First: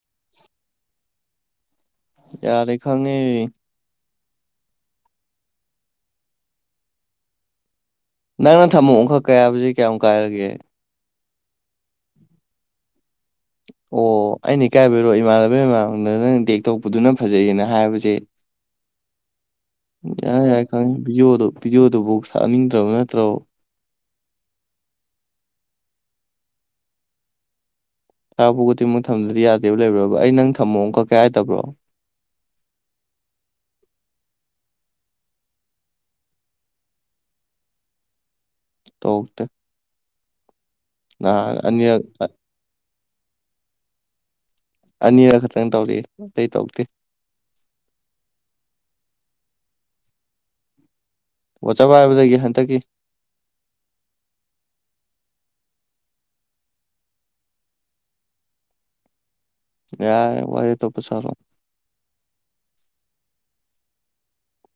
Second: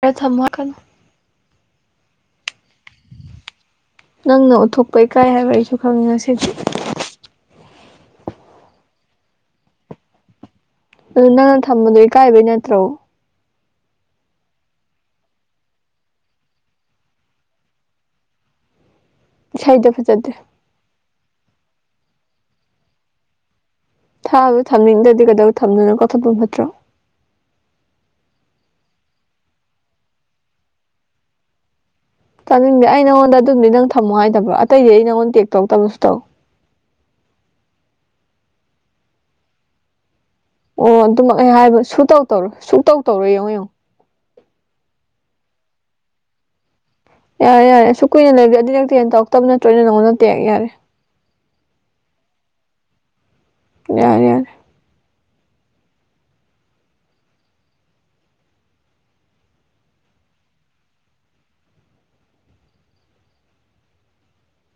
ꯈꯔ ꯊꯝꯃꯣ ꯈꯪ ꯌꯥꯔꯦ ꯈꯪꯉꯦ ꯅꯪꯅ ꯎꯠꯊꯣꯛꯄ ꯏꯀꯥꯏ ꯍꯥꯏꯕ ꯑꯩꯁꯨ ꯈꯪꯉꯦ ꯉꯁꯤꯗꯤ ꯅꯪꯅ ꯊꯝꯃꯣ ꯑꯣꯟꯈꯠꯀꯦ ꯍꯥꯏꯕꯖꯤ ꯀꯌꯥꯝ ꯀꯥꯏꯔꯒꯦ ꯑꯗꯨ ꯅꯪꯅ ꯊꯝꯕꯗꯣ ꯏꯀꯥꯏꯕꯩ ꯅꯠꯇ꯭ꯔꯣ ꯑꯣ ꯑꯩꯅ ꯏꯀꯥꯏꯕꯩꯔꯣ ꯏꯃꯥꯟꯅꯕꯩ ꯃꯃꯥꯡꯗ ꯅꯪ ꯇꯦꯛ ꯇꯧꯔꯛꯄꯗꯨꯅ ꯐꯖꯩꯌꯦꯅ ꯍꯥꯏꯕꯁꯦ ꯏꯁꯩꯗꯣ ꯐꯖꯗꯦ ꯌꯥꯔꯦ ꯌꯥꯔꯦ ꯈꯪꯉꯦ ꯚꯤꯗꯤꯑꯣꯗꯣ ꯚꯤꯗꯤꯑꯣꯗꯨꯕꯥꯎ ꯊꯥꯅꯤꯡꯗ꯭ꯔꯕ ꯅꯠꯇ꯭ꯔꯣ ꯊꯥꯕ ꯊꯝꯅꯤꯡꯗ꯭ꯔꯗꯤ ꯀꯩꯗꯧ ꯊꯝꯗꯣꯏꯅꯣ ꯀꯛꯊꯠꯄꯅ ꯐꯠꯇ꯭ꯔꯣ ꯊꯥꯔꯛꯄꯈꯨꯗꯤꯡꯃꯛ ꯊꯝꯗꯗꯤ ꯌꯥꯗꯦꯕ ꯂꯩꯕꯥꯔꯕ ꯑꯩ ꯅꯪ ꯊꯝꯃꯣ ꯀꯛꯀ ꯍꯥꯏꯗꯕ꯭ꯔꯣ ꯇꯥꯅꯤꯡꯗꯦ ꯑꯩ ꯅꯪꯉꯣꯟꯗ ꯑꯗꯨꯝꯗꯤ ꯅꯪ ꯊꯝꯃꯣ ꯍꯥꯏꯗꯕ꯭ꯔꯣ ꯑꯇꯩꯗꯤ ꯑꯩ ꯅꯪꯉꯣꯟꯗ ꯇꯦꯛ ꯇꯧꯔꯛꯇꯕꯔ ꯁꯨꯛꯇꯧ ꯇꯣꯛꯇ ꯑꯣ ꯑꯗꯨꯃꯛ ꯑꯩ ꯍꯥꯏꯕ ꯁꯨ ꯑꯅꯤꯔꯛ ꯇꯧ ꯇꯧꯔꯣ ꯁꯨ ꯇꯧꯔꯣ ꯌꯦꯡꯉꯣ ꯌꯦꯡꯉꯣ ꯑꯅꯤꯔꯛ ꯈꯛꯇꯪ ꯇꯧꯔꯛꯑꯦ ꯑꯇꯩ ꯇꯧꯔꯛꯇꯦ ꯌꯥꯔꯦ ꯌꯥꯔꯦ ꯑꯁꯨꯛ ꯀꯨꯏꯅ ꯂꯩꯕꯖꯦ ꯑꯗꯨꯗꯤ ꯅꯪ ꯇꯦꯟ ꯇꯧꯔꯛꯇꯕ ꯅꯠꯇ꯭ꯔꯣ ꯑꯩꯅ ꯅꯪꯉꯣꯟꯗ ꯇꯦꯛ ꯌꯥꯔꯦ ꯋꯥꯆꯞ ꯄꯥꯏꯕꯗꯒꯤ ꯍꯟꯗꯛꯀꯤ ꯌꯥꯔꯦ ꯌꯥꯔꯦ ꯌꯥꯏ ꯋꯔꯤ ꯇꯣꯞꯄꯁꯔꯣ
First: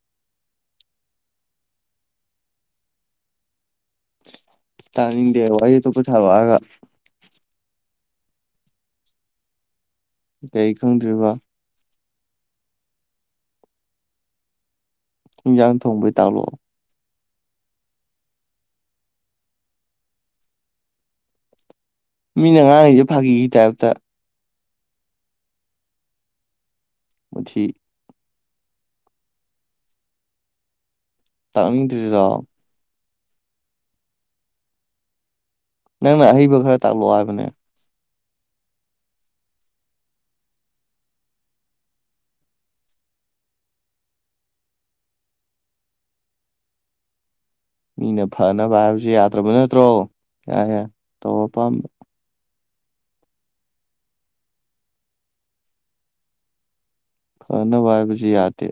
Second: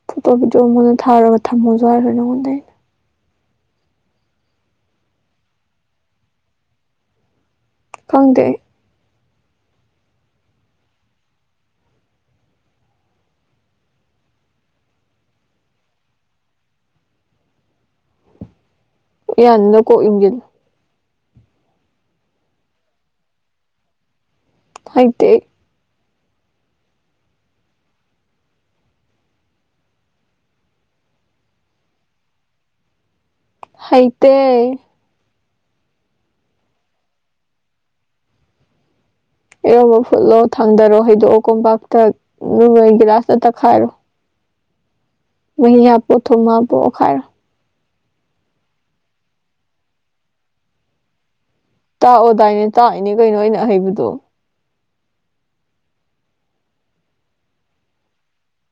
ꯐꯣꯇꯣ ꯚꯤꯗꯤꯑꯣ ꯑꯃꯨꯛ ꯍꯟꯅ ꯊꯥꯔꯒ ꯊꯝꯃꯁꯨ ꯍꯥꯏꯔꯣꯏ ꯅꯉꯣꯟꯗꯩ ꯇꯥꯅꯤꯡꯗꯦ ꯋꯥꯔꯤ ꯑꯇꯣꯞꯄ ꯁꯥꯔꯛꯑꯣ ꯍꯥꯏꯔꯒ ꯈꯪꯗꯦ ꯑꯩ ꯀꯩ ꯈꯪꯗ꯭ꯔꯤꯕ ꯍꯦꯟꯖꯥꯡ ꯊꯣꯡꯕꯩ ꯇꯥꯛꯂꯛꯑꯣ ꯎꯌꯥꯟꯗꯨꯗ ꯀꯣꯛ ꯌꯨꯡꯖꯜꯂꯨ ꯃꯤꯅ ꯉꯥꯡꯉꯤꯖꯦ ꯐꯥꯒꯤꯒꯤ ꯇꯥꯏꯞꯇ ꯍꯩꯇꯦ ꯑꯩ ꯃꯨꯊꯤ ꯇꯥꯛꯅꯤꯡꯗ꯭ꯔꯤꯔꯣ ꯍꯩꯇꯦ ꯅꯪꯅ ꯑꯍꯩꯕ ꯈꯔ ꯇꯥꯛꯂꯛꯑꯣ ꯍꯥꯏꯕꯅꯦ ꯏꯔꯣꯟꯕ ꯐꯨꯠꯂꯣ ꯊꯥꯡꯗꯔꯣ ꯍꯩꯗꯣꯛꯑꯣ ꯀꯣꯝꯄꯥꯛꯇ ꯑꯗꯨꯒ ꯒꯤꯂꯥꯁꯅ ꯇꯛꯈꯥꯏꯔꯣ ꯋꯥ ꯌꯥꯕꯣ ꯊ ꯃꯥꯕꯣꯑꯣ ꯈꯥꯏꯔ ꯃꯤꯅ ꯐꯅꯕ ꯍꯥꯏꯕꯖꯨ ꯌꯥꯗ꯭ꯔꯕ ꯅꯠꯇ꯭ꯔꯣ ꯌꯥꯔꯦ ꯌꯥꯔꯦ ꯇꯧꯔꯣ ꯑꯄꯥꯝꯕ ꯇꯥꯛꯑꯣꯗꯥꯏꯅꯦ ꯇꯥꯛꯏꯅꯦ ꯀꯩꯅꯣ ꯑꯩꯅ ꯍꯩꯕꯗꯣ ꯐꯅꯕ ꯍꯥꯏꯕꯖꯨ ꯌꯥꯗꯦ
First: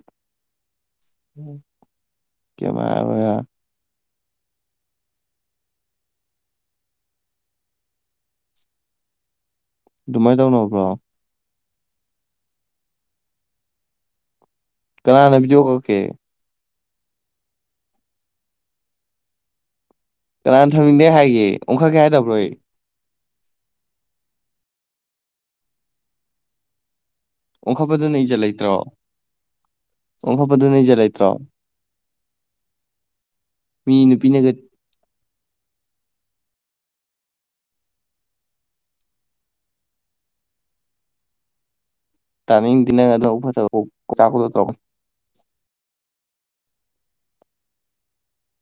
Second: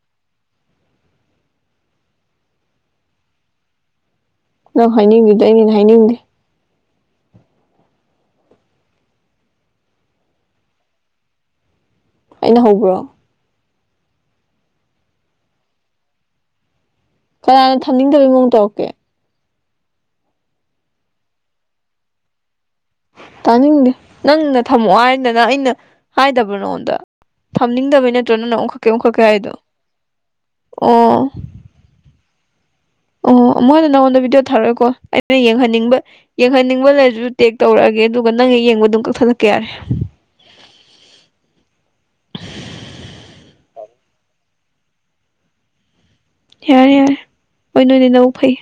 ꯀꯌꯤꯝ ꯍꯥꯏꯔꯔꯣꯏ ꯌꯥꯔꯦ ꯅꯪ ꯍꯥꯏꯅꯤꯡꯉꯤꯗ ꯑꯩꯅ ꯍꯦꯟꯅ ꯍꯥꯏꯅꯤꯡꯗꯦ ꯑꯗꯨꯃꯥꯏ ꯇꯧꯅꯕ꯭ꯔꯣ ꯑꯩꯅ ꯍꯧꯕ꯭ꯔꯣ ꯀꯅꯥꯅ ꯕꯤꯗꯤꯑꯣ ꯀꯛꯀꯦ ꯀꯅꯥꯅ ꯊꯝꯅꯤꯡꯗꯕꯩ ꯃꯑꯣꯡ ꯇꯧꯔꯛꯀꯦ ꯀꯅꯥꯅ ꯊꯝꯅꯤꯡꯗꯦ ꯍꯥꯏꯒꯦ ꯑꯣꯡꯈꯠꯀꯦ ꯍꯥꯏꯗꯕ꯭ꯔꯣꯏ ꯑꯩ ꯇꯥꯅꯤꯡꯗꯦ ꯅꯪꯅ ꯊꯝꯃꯛꯑꯣ ꯍꯥꯏꯗꯅ ꯑꯩꯅ ꯍꯥꯏꯗꯕꯔ ꯅꯉꯣꯟꯗ ꯊꯝꯅꯤꯡꯗꯕ ꯑꯣꯟꯈꯠꯄꯗꯨꯅ ꯅꯠꯇꯣ ꯅꯪ ꯑꯣꯡꯈꯛꯀꯦ ꯑꯣꯡꯈꯠꯀꯩ ꯍꯥꯏꯗꯣ ꯑꯣꯈꯣꯄꯗꯨ ꯅꯖ ꯑꯣ ꯂꯩꯇ꯭ꯔꯣ ꯑꯣ ꯃꯣꯏꯅ ꯃꯤ ꯅꯉꯣꯟꯗ ꯕꯤꯗꯤꯑꯣ ꯅꯨꯄꯤꯅꯒ ꯊꯔꯣꯏ ꯀꯣ ꯑꯩꯅ ꯌꯦꯡꯍꯟꯅꯤꯡꯕ ꯌꯦꯡꯍꯟꯅꯤꯡꯕ ꯂꯩꯔꯁꯨ ꯇꯦꯛ ꯇꯧꯔꯛꯑꯒꯦ ꯑꯗꯨꯒ ꯅꯪ ꯌꯦꯡꯕ ꯑꯗꯨꯝ ꯀꯛꯊꯠꯂꯛꯀꯦ ꯌꯥꯔꯦ ꯇꯥꯅꯤꯡꯗꯤ ꯅ ꯑꯗꯨꯅ ꯐꯖꯕꯥꯛ ꯇꯧꯅꯤ ꯌꯥꯔꯦ ꯌꯥꯔꯦ ꯍꯣꯏ ꯅꯣꯏꯗꯤ ꯅꯕꯨꯛ ꯐꯩ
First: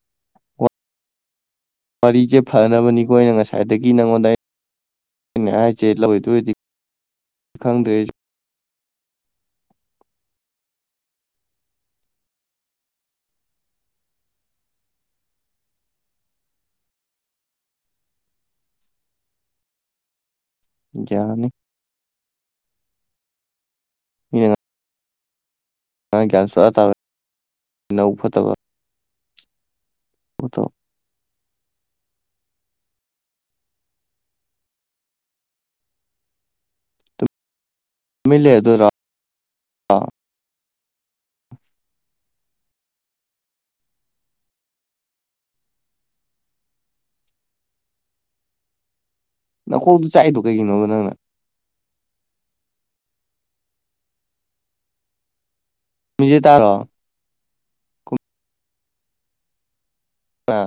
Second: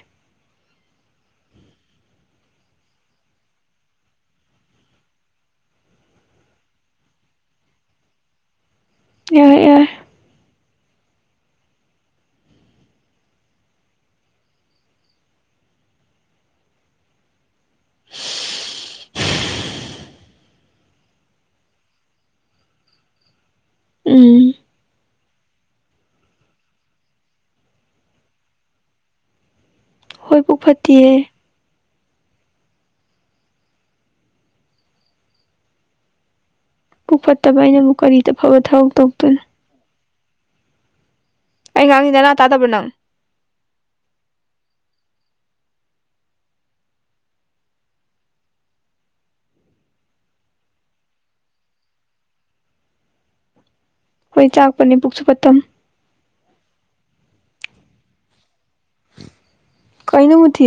ꯋꯥꯔꯤꯖꯦ ꯐꯅꯕꯅꯤꯒꯣ ꯑꯩꯅ ꯉꯁꯥꯏꯗꯒꯤ ꯅꯉꯣꯟꯗ ꯍꯥꯏ ꯑꯅꯦ ꯍꯥꯏꯁꯦ ꯂꯧꯔꯤꯗꯣꯏꯗꯤ ꯈꯪꯗ꯭ꯔꯦ ꯌꯥꯏꯣꯏ ꯌꯥꯏꯣꯏ [unintelligible] ꯌꯥꯅꯤ ꯎꯝ ꯌꯦ꯫ ꯑꯩ ꯒ꯭ꯌꯥꯟ ꯁꯨꯛꯇꯥ ꯇꯥꯔꯣꯏ ꯅꯕꯨꯛ ꯐꯠꯇꯕ꯫ ꯍꯣꯏ ꯄꯨꯛ ꯇꯧ ꯐꯠꯇꯤꯌꯦ꯫ ꯄꯨꯛ ꯐꯠꯇꯕ ꯑꯩꯅꯕꯨ ꯀꯔꯤꯗ ꯇꯨꯃꯤꯟ ꯐꯕ ꯂꯩꯔꯗꯣꯏꯔꯣ ꯊꯕꯛ ꯇꯧꯗꯣꯏꯅꯣ꯫ ꯑꯩ ꯉꯥꯡꯉꯤ ꯅꯅꯥ ꯇꯥꯗꯕ ꯅꯪ ꯅꯈꯣꯡꯇꯣ ꯆꯥꯛꯏꯗꯣ ꯀꯩꯒꯤꯅꯣꯕ ꯅꯪꯅ꯫ ꯑꯩꯈꯣꯏ ꯆꯥꯛꯄꯅꯦ ꯄꯨꯛꯁꯨ ꯄꯊꯝ ꯃꯤꯖꯦ ꯇꯔꯣ ꯀꯩꯅꯣ ꯃꯨꯊꯤ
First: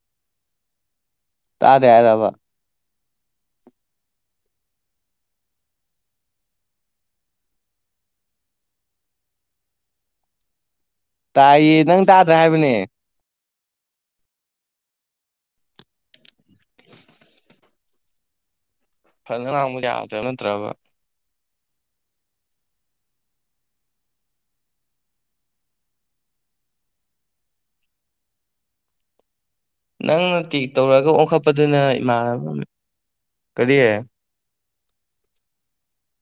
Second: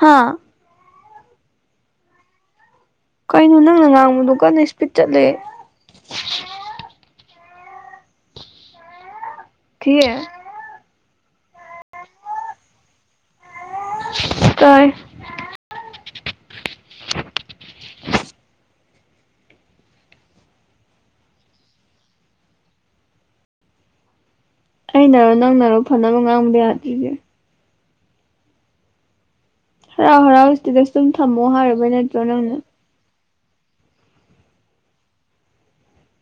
ꯍꯥꯥ ꯇꯥꯗꯦ ꯍꯥꯏꯔꯕ꯫ ꯀꯩꯅꯣ ꯅꯪꯅ ꯉꯥꯡꯕꯗꯨ ꯀꯟꯅ ꯏꯁꯄꯤꯠ ꯆꯠꯂꯦ꯫ ꯊꯤ꯫ ꯇꯥꯏꯌꯦ ꯅꯪ ꯇꯥꯗ꯭ꯔ ꯍꯥꯏꯕꯅꯦ꯫ ꯇꯥꯏ꯫ [unintelligible] ꯐꯅ ꯉꯔꯥꯡ ꯑꯃꯨꯛ ꯌꯥꯗꯕ ꯅꯠꯇ꯭ꯔꯕ꯫ ꯑꯩꯅꯔꯣ ꯅꯪꯅꯔꯣ ꯐꯅꯕ ꯉꯥꯡꯕꯗ ꯌꯥꯗ꯭ꯔꯤꯁꯦ ꯍꯔꯥꯎ ꯅꯪꯅ ꯍꯔꯥꯎ ꯇꯦꯛ ꯏꯁꯇꯦꯇꯁ ꯇꯧꯔꯛꯒ ꯇꯨꯝ ꯊꯝꯃꯣ ꯑꯣꯟꯈꯠꯄꯗꯨꯅ ꯍꯥꯏꯔꯨꯕꯩ ꯅꯠꯇ꯭ꯔꯣ ꯅꯪꯅ ꯏꯃꯥꯟꯅꯕ ꯀꯔꯤ꯫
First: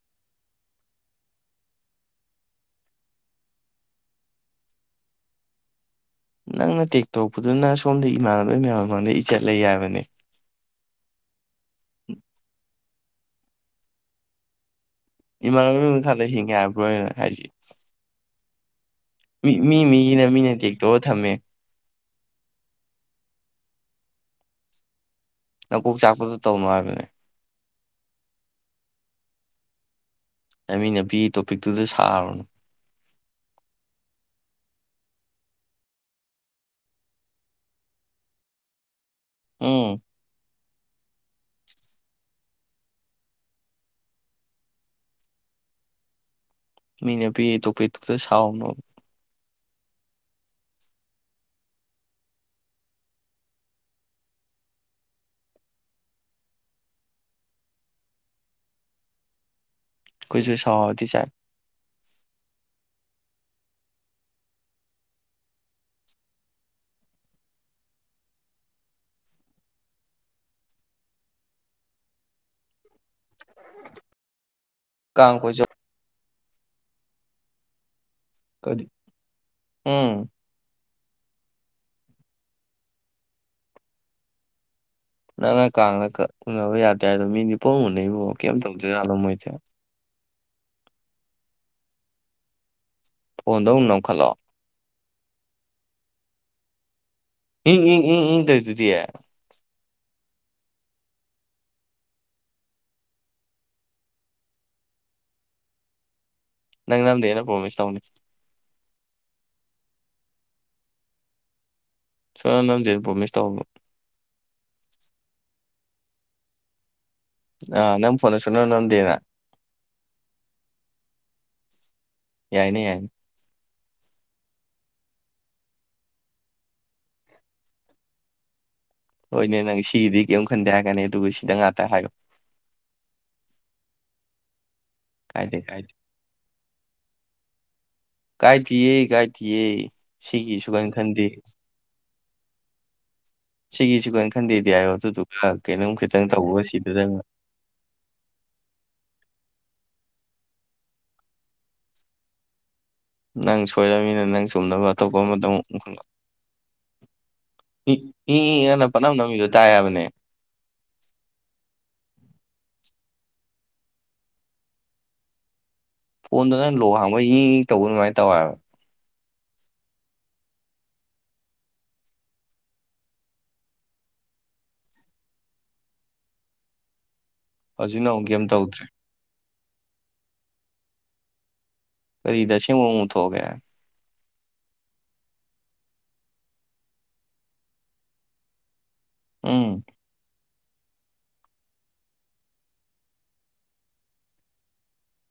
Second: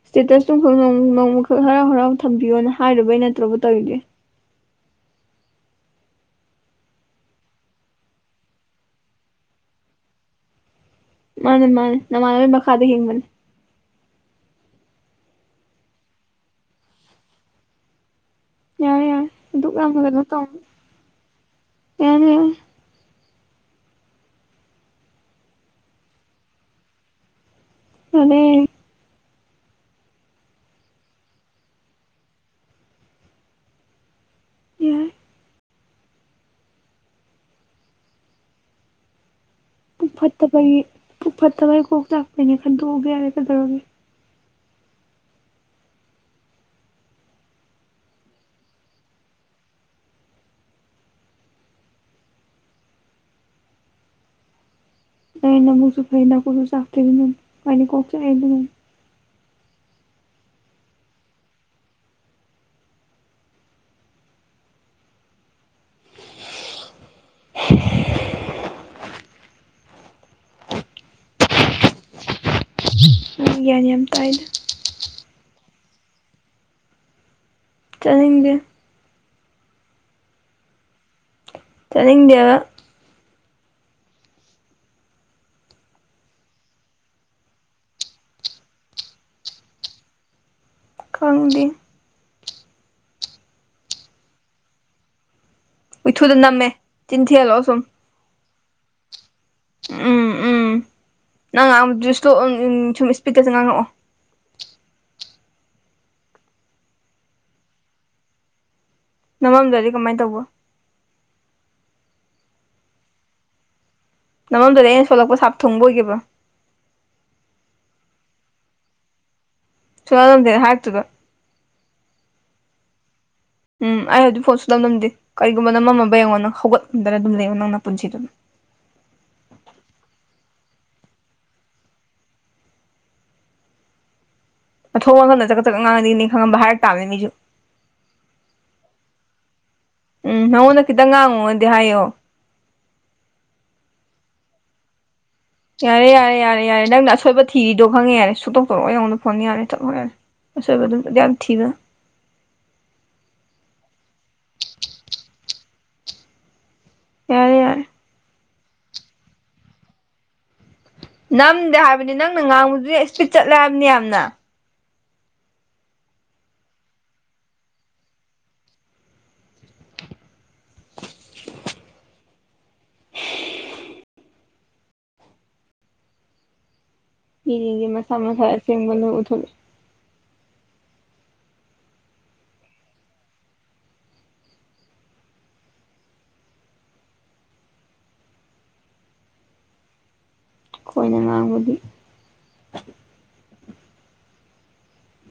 ꯁ꯭ꯇꯦꯇꯁꯇꯣ ꯅꯣꯡꯃ ꯅꯣꯡꯃꯈꯛ ꯍꯔꯥꯎ ꯍꯔꯥꯎ ꯊꯝꯕꯤꯌꯣꯅ ꯍꯥꯏꯔꯨꯕꯩ ꯅꯠꯇ꯭ꯔꯣꯕ ꯇꯧꯔꯤꯖꯦ꯫ ꯅꯪꯅ ꯇꯦꯛ ꯇꯧꯔꯄꯗꯨꯅ ꯁꯣꯝꯗ ꯏꯃꯥꯟꯅꯕꯩ ꯃꯌꯥꯝ ꯃꯥꯡꯗ ꯏꯖꯠ ꯂꯩ ꯍꯥꯏꯕꯅꯦ꯫ ꯃꯥꯅꯦ ꯃꯥꯅꯦ ꯅꯃꯥꯟꯅꯕ ꯃꯈꯥꯗ ꯍꯤꯡꯕꯅꯦ ꯏꯃꯥꯟꯅꯕꯒꯤ ꯃꯈꯥꯗ ꯍꯤꯡꯒꯦ ꯍꯥꯏꯕ꯭ꯔꯣ ꯑꯩ ꯍꯥꯏꯁꯤ꯫ ꯌꯥ ꯃꯤ ꯃꯤ ꯃꯤꯒꯤ ꯃꯤꯅ ꯇꯦꯛꯇꯧꯑ ꯊꯝꯃꯦ ꯑ ꯅꯀꯣꯛ ꯆꯥꯛꯄꯗꯨꯣ ꯇꯧꯅꯣ ꯍꯥꯏꯕꯅꯦ꯫ ꯍꯥꯅꯦ ꯅꯕꯤꯅꯄꯤꯒꯤ [inaudible] ꯇꯣꯄꯤꯛꯇꯨꯗ ꯁꯥꯔꯨꯅꯨ ꯌꯥꯏ ꯎꯝ꯫ ꯄꯨꯛ ꯐꯠꯇꯕꯒꯤ ꯄꯨꯛ ꯐꯠꯇꯕꯒꯤ ꯀꯣꯛ ꯆꯥꯛꯄꯩꯅꯦ ꯈꯟꯗꯣꯛ ꯑꯒꯦ ꯌꯥꯔꯦ ꯀꯩꯗꯧꯔꯒꯦ꯫ ꯃꯤꯅ ꯄꯤꯔꯤ ꯇꯣꯄꯤꯛꯇꯨꯗ ꯁꯥꯎꯅꯣ꯫ ꯅꯪ ꯅꯕꯨꯛꯁꯨ ꯐꯩ ꯅꯀꯣꯛꯁꯨ ꯆꯥꯛꯇ꯭ꯔꯦ ꯑꯗꯨꯅꯅꯤ ꯑꯩꯗꯤ ꯀꯣꯛ ꯆꯥꯛꯑꯦ ꯑꯗꯨꯅꯅꯤ ꯈꯣꯏꯁꯨ ꯁꯥꯎꯔꯗꯤ ꯆꯥꯛ ꯒ꯭ꯌꯥꯟ ꯌꯥꯝ ꯇꯥꯏꯗ ꯀꯥꯡ ꯀꯣꯏ ꯆꯠ꯫ ꯆꯠꯅꯤꯡꯗꯦ ꯎꯝ ꯆꯠꯅꯤꯡꯗꯦꯕ ꯅꯪꯅ ꯀꯥꯡꯗ ꯀꯛ ꯎꯅꯕ ꯌꯥꯗꯦ ꯍꯥꯏꯗꯣ ꯃꯤꯗꯤ ꯄꯪꯎ ꯎꯅꯩꯕꯣ ꯀꯩꯝ ꯇꯧꯗꯖꯥꯠꯂꯣ ꯃꯣꯏꯗꯤ꯫ ꯈꯪꯗꯦ ꯐꯣꯟꯗꯣ ꯑꯃꯨꯛ ꯅꯥꯝꯈꯠꯂꯣ꯫ ꯍꯨꯏꯊꯨꯗ ꯅꯝꯃꯦ ꯆꯤꯟ ꯊꯤꯍꯜꯂꯣ ꯁꯨꯝ꯫ ꯎꯝ ꯎꯝ ꯇꯧꯔꯤꯗꯨꯗꯤ ꯎꯝ ꯎꯝ ꯅꯪ ꯉꯥꯡꯕꯗꯣ ꯁꯄꯤꯠ ꯑꯝ ꯁꯨꯝ ꯏꯁꯄꯤꯠꯇ ꯉꯥꯡꯉꯛꯑꯣ꯫ ꯅꯪ ꯅꯥꯝꯗꯦꯅ ꯄ꯭ꯔꯣꯃꯤꯁ ꯇꯧꯅꯦ ꯅꯝꯃꯝꯗ꯭ꯔꯗꯤ ꯀꯃꯥꯏꯅ ꯇꯧꯕ ꯁꯨꯅꯥꯝ ꯅꯥꯝꯗꯦꯅ ꯄ꯭ꯔꯣꯃꯤꯁ ꯇꯧꯕ ꯅꯃꯝꯗ꯭ꯔꯗꯤ ꯑꯩꯅ ꯁꯣꯂꯛꯄ ꯁꯥꯞ ꯊꯨꯡꯕ ꯑꯣꯏꯒꯦꯕ꯫ ꯑ ꯅꯪ ꯐꯣꯟꯗꯨ ꯁꯨꯅꯝ ꯅꯝꯗꯦꯅ ꯁꯨꯅꯝ ꯅꯝꯗꯦ ꯍꯥꯏꯔꯛꯇꯣꯏꯕ꯫ ꯌꯥꯏꯅꯦ ꯌꯥꯏꯅꯦ ꯎꯝ ꯑꯩ ꯍꯧꯖꯤꯛ ꯐꯣꯟ ꯁꯨꯡꯅꯝ ꯅꯝꯗꯦ ꯀꯔꯤꯒꯨꯝꯕ ꯅꯃꯝꯃꯕ ꯌꯦꯡꯉꯣ ꯅꯪ ꯍꯧꯒꯠ ꯉꯝꯗꯅ ꯑꯗꯨꯝ ꯂꯩꯉꯣ ꯅꯪ ꯅꯄꯨꯟꯁꯤꯗꯨ ꯑꯗꯨꯝ꯫ ꯍꯣꯏꯅꯦ ꯅꯪ ꯁꯤꯒꯤꯗꯤ ꯀꯤꯝ ꯈꯟꯗꯦ ꯍꯥꯏꯒꯅꯤ ꯑꯗꯨꯒ ꯁꯤꯗ ꯉꯥꯛꯇ ꯍꯥꯏꯌꯣ꯫ ꯃꯊꯣꯡ ꯃꯔꯝ ꯈꯪꯗꯅ ꯀꯥꯏꯗꯦ ꯆꯒꯠ ꯆꯒꯠ ꯉꯥꯡꯉꯛ ꯑꯗꯤꯅꯦ ꯈꯪꯉꯕ꯭ꯔ ꯍꯥꯏꯔꯛ ꯇꯥꯕꯅꯤ ꯃꯤꯁꯨ꯫ ꯀꯥꯏꯗꯦꯌꯦ ꯀꯥꯏꯗꯦꯌꯦ ꯁꯤꯒꯤ ꯁꯨꯈꯟ ꯈꯟꯗꯦ ꯌꯥꯢꯑꯣ ꯁꯤꯒꯤꯁꯤ ꯈꯟꯗꯦꯗꯤ ꯍꯥꯏꯌꯣ ꯑꯗꯨꯗꯨꯒ ꯀꯩꯅꯣꯝ ꯌꯥꯔꯦ ꯈꯤꯇꯪ ꯌꯥꯔꯦ ꯇꯧꯕ ꯌꯥꯔꯦ ꯌꯥꯔꯦ ꯁꯤꯗꯗꯪ ꯅꯪꯅ ꯑꯁꯣꯏꯕ ꯊꯤꯔꯤꯗꯣ ꯈꯪꯉꯦ ꯌꯥꯔꯦ ꯁꯨꯡꯇꯧ ꯇꯧꯔꯛꯑꯣꯢ ꯅꯪꯉꯣꯟꯗ ꯐꯣꯟ ꯌꯥꯔꯦ ꯆꯠꯂꯣ ꯌꯥꯔꯦ ꯑꯁꯣꯏꯕ ꯑꯗꯨꯝ ꯌꯥꯝ ꯊꯤꯒꯅꯣ ꯅꯪ ꯁꯣꯏꯔꯕꯅꯤꯅ ꯅꯪ ꯆꯨꯝꯅꯕ ꯑꯇꯣꯞꯄ ꯑꯃꯗ ꯑꯃꯨ ꯈꯪ ꯌꯥꯔꯦ ꯌꯥꯔꯦ ꯏ ꯑꯦ ꯑꯦꯅ ꯅꯪꯅ ꯄꯪꯅꯝ ꯅꯝꯃꯤꯗꯣ ꯇꯥꯏ ꯍꯥꯏꯕꯅꯦ꯫ ꯅꯝꯗꯦ ꯍꯥꯏꯕꯅꯦ ꯅꯪꯅ ꯉꯥꯡꯕꯗꯨꯗꯤ ꯏꯁꯄꯤꯠ ꯆꯠꯂꯦ ꯍꯥꯏꯕꯅꯦ ꯌꯥꯝꯅ꯫ ꯐꯣꯟꯗꯨ ꯅꯪ ꯂꯣꯛ ꯍꯥꯡꯕꯩ ꯌꯦꯡ ꯌꯦꯡ ꯇꯧꯕ ꯑꯗꯨꯃꯥꯏꯅ ꯇꯧꯋꯦꯕ꯫ ꯃꯤꯁꯤꯡꯁꯦ ꯍꯧꯖꯤꯛꯅ ꯃꯁꯥ ꯑꯃꯨꯛ ꯃꯁꯥ ꯀꯩꯝ ꯇꯧꯗ꯭ꯔꯦ ꯑꯁꯦꯡꯕꯗꯣ ꯎꯠꯊꯣꯂꯛꯏ꯫ ꯀꯔꯤꯗ ꯑꯁꯦꯡꯕ ꯑꯃꯨꯛ ꯎꯊꯣꯛꯑꯒꯦ ꯎꯝ꯫ ꯈꯣꯏꯅ ꯉꯥꯡꯕꯗꯤ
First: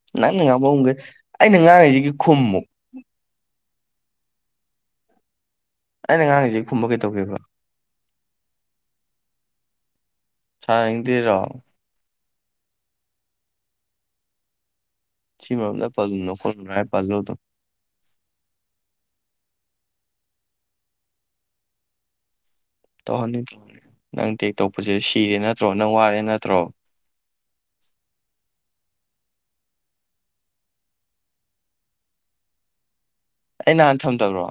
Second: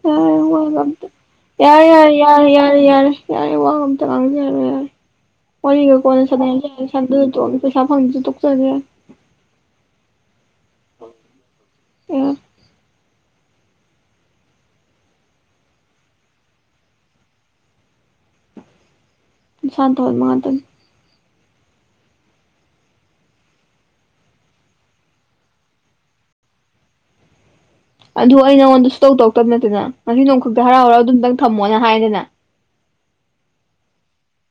ꯌꯥꯔꯦ ꯅꯪꯅ ꯌꯥꯔꯦ ꯉꯥꯡꯕ ꯋꯥꯒ ꯑꯃꯨꯛꯈꯩ ꯑꯝꯇ ꯑꯩꯅ ꯌꯥꯔꯦ ꯉꯥꯡꯉꯤꯁꯤꯒꯤ ꯌꯥꯔꯦ ꯌꯥꯔꯦ ꯈꯨꯝꯃꯨ ꯌꯥꯔꯦ ꯌꯥꯔꯦ꯫ ꯌꯥꯔꯦ ꯋꯥꯒ ꯑꯝꯇ ꯉꯥꯡꯖꯥꯔꯔꯣꯢ ꯌꯥꯔꯦ ꯋꯥꯔꯤꯒ ꯀꯣꯟꯅ ꯑꯩꯅ ꯉꯥꯡꯉꯤꯁꯤ ꯁꯥꯟꯅꯔꯁꯤ ꯈꯨꯝꯕ ꯀꯩꯗꯧꯒꯦꯕ ꯌꯥꯔꯦ ꯄꯩꯁꯥ ꯐꯪꯗ꯭ꯔꯁꯨ ꯇꯣꯛꯆꯔꯒꯦ ꯌꯥꯔꯦ ꯁꯥꯟꯅꯅꯤꯡꯗ꯭ꯔꯤꯔꯣ꯫ ꯑꯝ ꯁꯤ ꯃꯔꯝꯗ ꯄꯜꯂꯨꯅꯣ ꯈꯣꯠꯂꯨꯅꯣ ꯍꯥꯏꯔ ꯄꯜꯂꯣꯗꯨꯝ ꯅꯁꯥꯅ ꯇꯧꯍꯥꯜꯕ ꯉꯥꯛꯇꯅꯤ ꯇꯧꯍꯟꯅꯤ ꯇꯧꯍꯟꯅꯤ ꯅꯪ ꯇꯦꯛ ꯇꯧꯔꯛꯄꯁꯦ ꯁꯤꯔꯦ ꯅꯠꯇ꯭ꯔꯣ ꯅꯪ ꯋꯥꯔꯦ ꯅꯠꯇ꯭ꯔꯣ꯫ ꯑꯗꯨ ꯑꯩ ꯅꯉꯣꯟꯗ ꯁꯨꯇꯧ ꯇꯧꯔꯛꯇꯕ ꯅꯠꯇꯦꯅ ꯉꯁꯤ ꯅꯣꯡ ꯈꯛꯇ ꯍꯔꯥꯎ ꯍꯔꯥꯎ ꯑꯗꯨꯝꯇꯪ ꯊꯝꯃꯣꯅ ꯍꯥꯏꯔꯦꯗꯅ ꯑꯩ ꯅꯍꯥꯟ ꯊꯝꯗꯕ꯭ꯔꯣ꯫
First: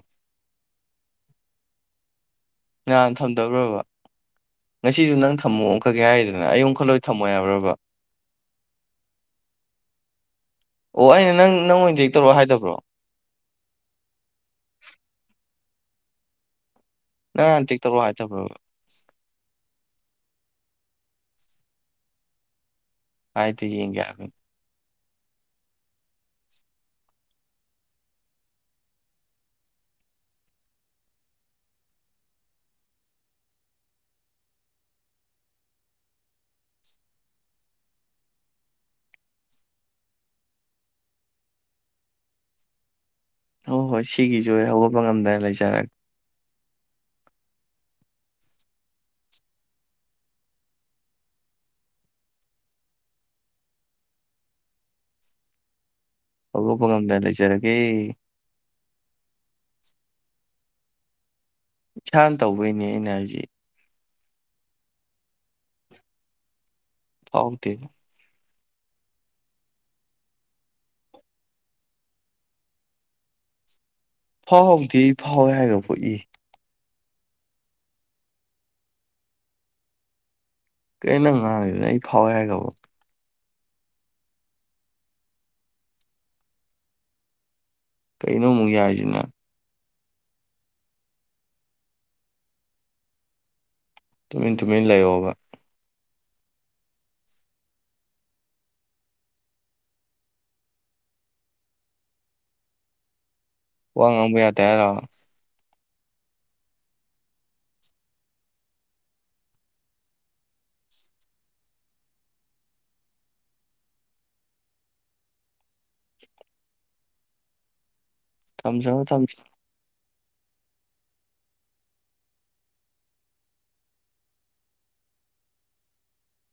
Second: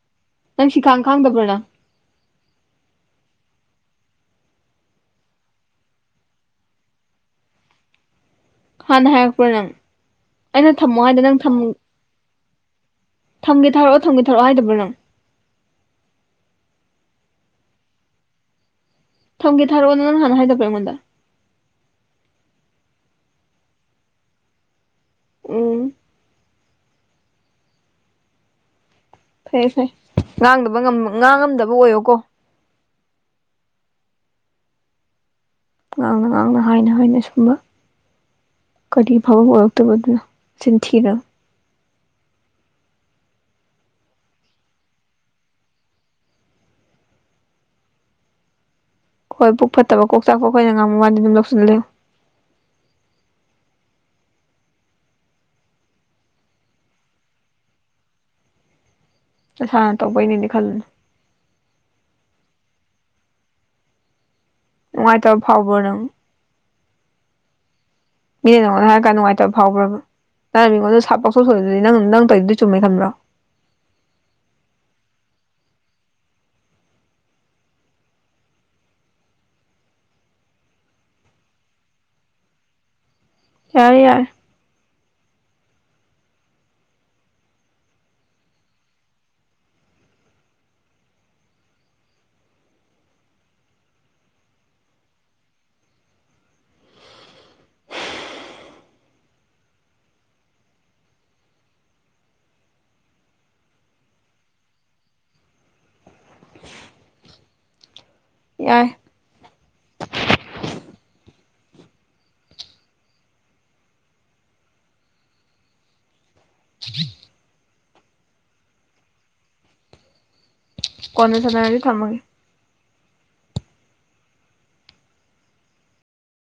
ꯅꯪ ꯁꯤꯈꯥꯡ ꯈꯥꯡꯗꯕ꯭ꯔꯥ ꯅꯪ ꯉꯍꯥꯟ ꯊꯝꯗꯕ꯭ꯔꯕꯥ ꯉꯁꯤꯁꯨ ꯅꯪ ꯊꯝꯃꯣ ꯑꫭꯡꯈꯛꯀꯦ ꯍꯥꯏꯔꯤꯗꯅ ꯑꯩ ꯑꫭꯡꯈꯠꯂꯣꯢ ꯊꯝꯃꯣꯢ ꯌꯥꯕ꯭ꯔꯕꯥ ꯍꯥꯟꯅ ꯍꯥꯏꯔꯛꯄ꯭ꯔꯥ ꯅꯪ ꯑꯩꯅ ꯊꯝꯃꯣ ꯑꯣ ꯍꯥꯏꯗ ꯑꯩꯅ ꯅꯪ ꯊꯝ ꯑꯣꯏꯅ ꯇꯦꯛ ꯇꯧꯔꯛꯑꯣ ꯍꯥꯏꯗꯕ꯭ꯔꯣ ꯊꯝꯒꯦ ꯊꯔꯛꯑꯣ ꯊꯝꯒ ꯊꯔꯛꯑꯣ ꯍꯥꯏꯗꯕ꯭ꯔꯣ ꯅꯪ꯫ ꯅꯪ ꯍꯥꯟꯅ ꯇꯦꯛ ꯇꯧꯔꯛꯑꯣ ꯍꯥꯏꯗꯕ꯭ꯔꯣꯕꯥ꯫ ꯊꯝꯒꯦ ꯊꯔꯛꯑꯣꯅ ꯅꯪ ꯍꯥꯟꯅ ꯍꯥꯏꯗꯕ꯭ꯔ ꯑꯩꯉꯣꯟꯗ ꯍꯥꯏꯗ‌ꯦ ꯌ‌ꯦꯡꯒ‌ꯦ ꯍꯥꯏꯕꯅꯤ ꯎꯝ ꯐꯩ ꯐꯩ ꯉꯥꯡꯗꯕ ꯉꯥꯡꯉꯝꯗꯕ ꯑꯣꯏꯌꯨꯀꯣ ꯉꯥꯡꯅ ꯉꯥꯡꯅ ꯍꯥꯏꯅ ꯍꯥꯏꯅ ꯑꯁꯨꯝꯕ ꯀꯔꯤ ꯑꯐꯕꯕ ꯑꯣꯏꯔꯛꯇꯣꯏꯕ ꯑꯗꯨꯅ ꯆꯤꯟ ꯊꯤꯔꯒ ꯍꯣꯏ ꯍꯣꯏ ꯁꯤꯒꯤꯁꯨ ꯑꯩ ꯍꯧꯒꯠꯄ ꯉꯝꯗꯅ ꯂꯩꯖꯔꯒꯦ꯫ ꯍꯣꯏ ꯄꯨꯛ ꯐꯠꯇꯕ ꯀꯣꯛ ꯆꯥꯛꯄ ꯑꯈꯣꯏꯅ ꯉꯥꯡꯕ ꯋꯥꯗꯤ ꯑꯗꯨꯝ ꯂꯧꯁꯤꯜꯂ ꯂꯩꯌꯨ꯫ ꯍꯧꯗꫭꯛꯄ ꯉꯝꯗꯅ ꯂꯩꯖꯔꯒꯦ꯫ ꯅꯁꯥꯅ ꯇꯧꯕꯩꯅꯦꯗꯤ ꯈꯜꯂꯨꯅꯨ꯫ ꯏꯁꯥꯅ ꯇꯧꯕꯩꯅꯦ ꯑꯩꯅ ꯍꯧꯏꯖ‌ꯦ ꯅꯨꯉꯥꯏꯇꯕ ꯐꯥꯎꯕꯔꫭ ꯅꯪ ꯍꯥꯎꯗ‌ꯦ꯫ ꯃꯤꯅ ꯅꯉꯣꯟꯗ ꯍꯥꯏꯔꯛ ꯀꯥꯟꯗ ꯅꯨꯡꯉꯥꯏꯇꯕ ꯐꯥꯎꯕ꯭ꯔꯕꯥ ꯅꯪꯅ ꯃꯤꯉꯣꯟꯗ ꯁꯥꯔꯞ ꯄꯪꯁꫭꯟ ꯁꯣꯏꯂꯤꯗꯨꯗꯤ ꯅꯪ ꯅꯪ ꯇꯧꯔꯤꯗꯨꯗꯤ ꯆꯨꯝꯃꯦ ꯈꯟꯕ꯭ꯔꯣ ꯐꯥꯎꯗꯦ ꯐꯥꯎꯋꯦ ꯍꯥꯏꯒꯔꯕꯣ ꯑꯦ ꯀꯩꯅꫭ ꯅꯪ ꯉꯥꯡꯉꯤꯗꯨꯅ ꯑꯩ ꯐꯥꯎꯋꯦ ꯍꯥꯏꯒꯕꯣ ꯌꯥꯔ‌ꯦ ꯌꯥꯔ‌ꯦ ꯀꯩꯅꯣ ꯑꯃꯨꯛ ꯌꯥꯏꯖꯤꯅ ꯇꯨꯃꯤꯟ ꯇꯨꯃꯤꯟ ꯂꯩꯌꯣꯕ ꯋꯥ ꯉꯥꯡꯕ ꯌꯥꯗ‌ꯦ ꯍꯥꯏꯔꯣ ꯌꯥꯏ ꯊꯝꯖꯔꯣ ꯊꯝꯖꯔꯣ ꯀꯣꯟꯅ ꯁꯥꯟꯅꯔꯖꯤ ꯊꯝꯃꯒꯦ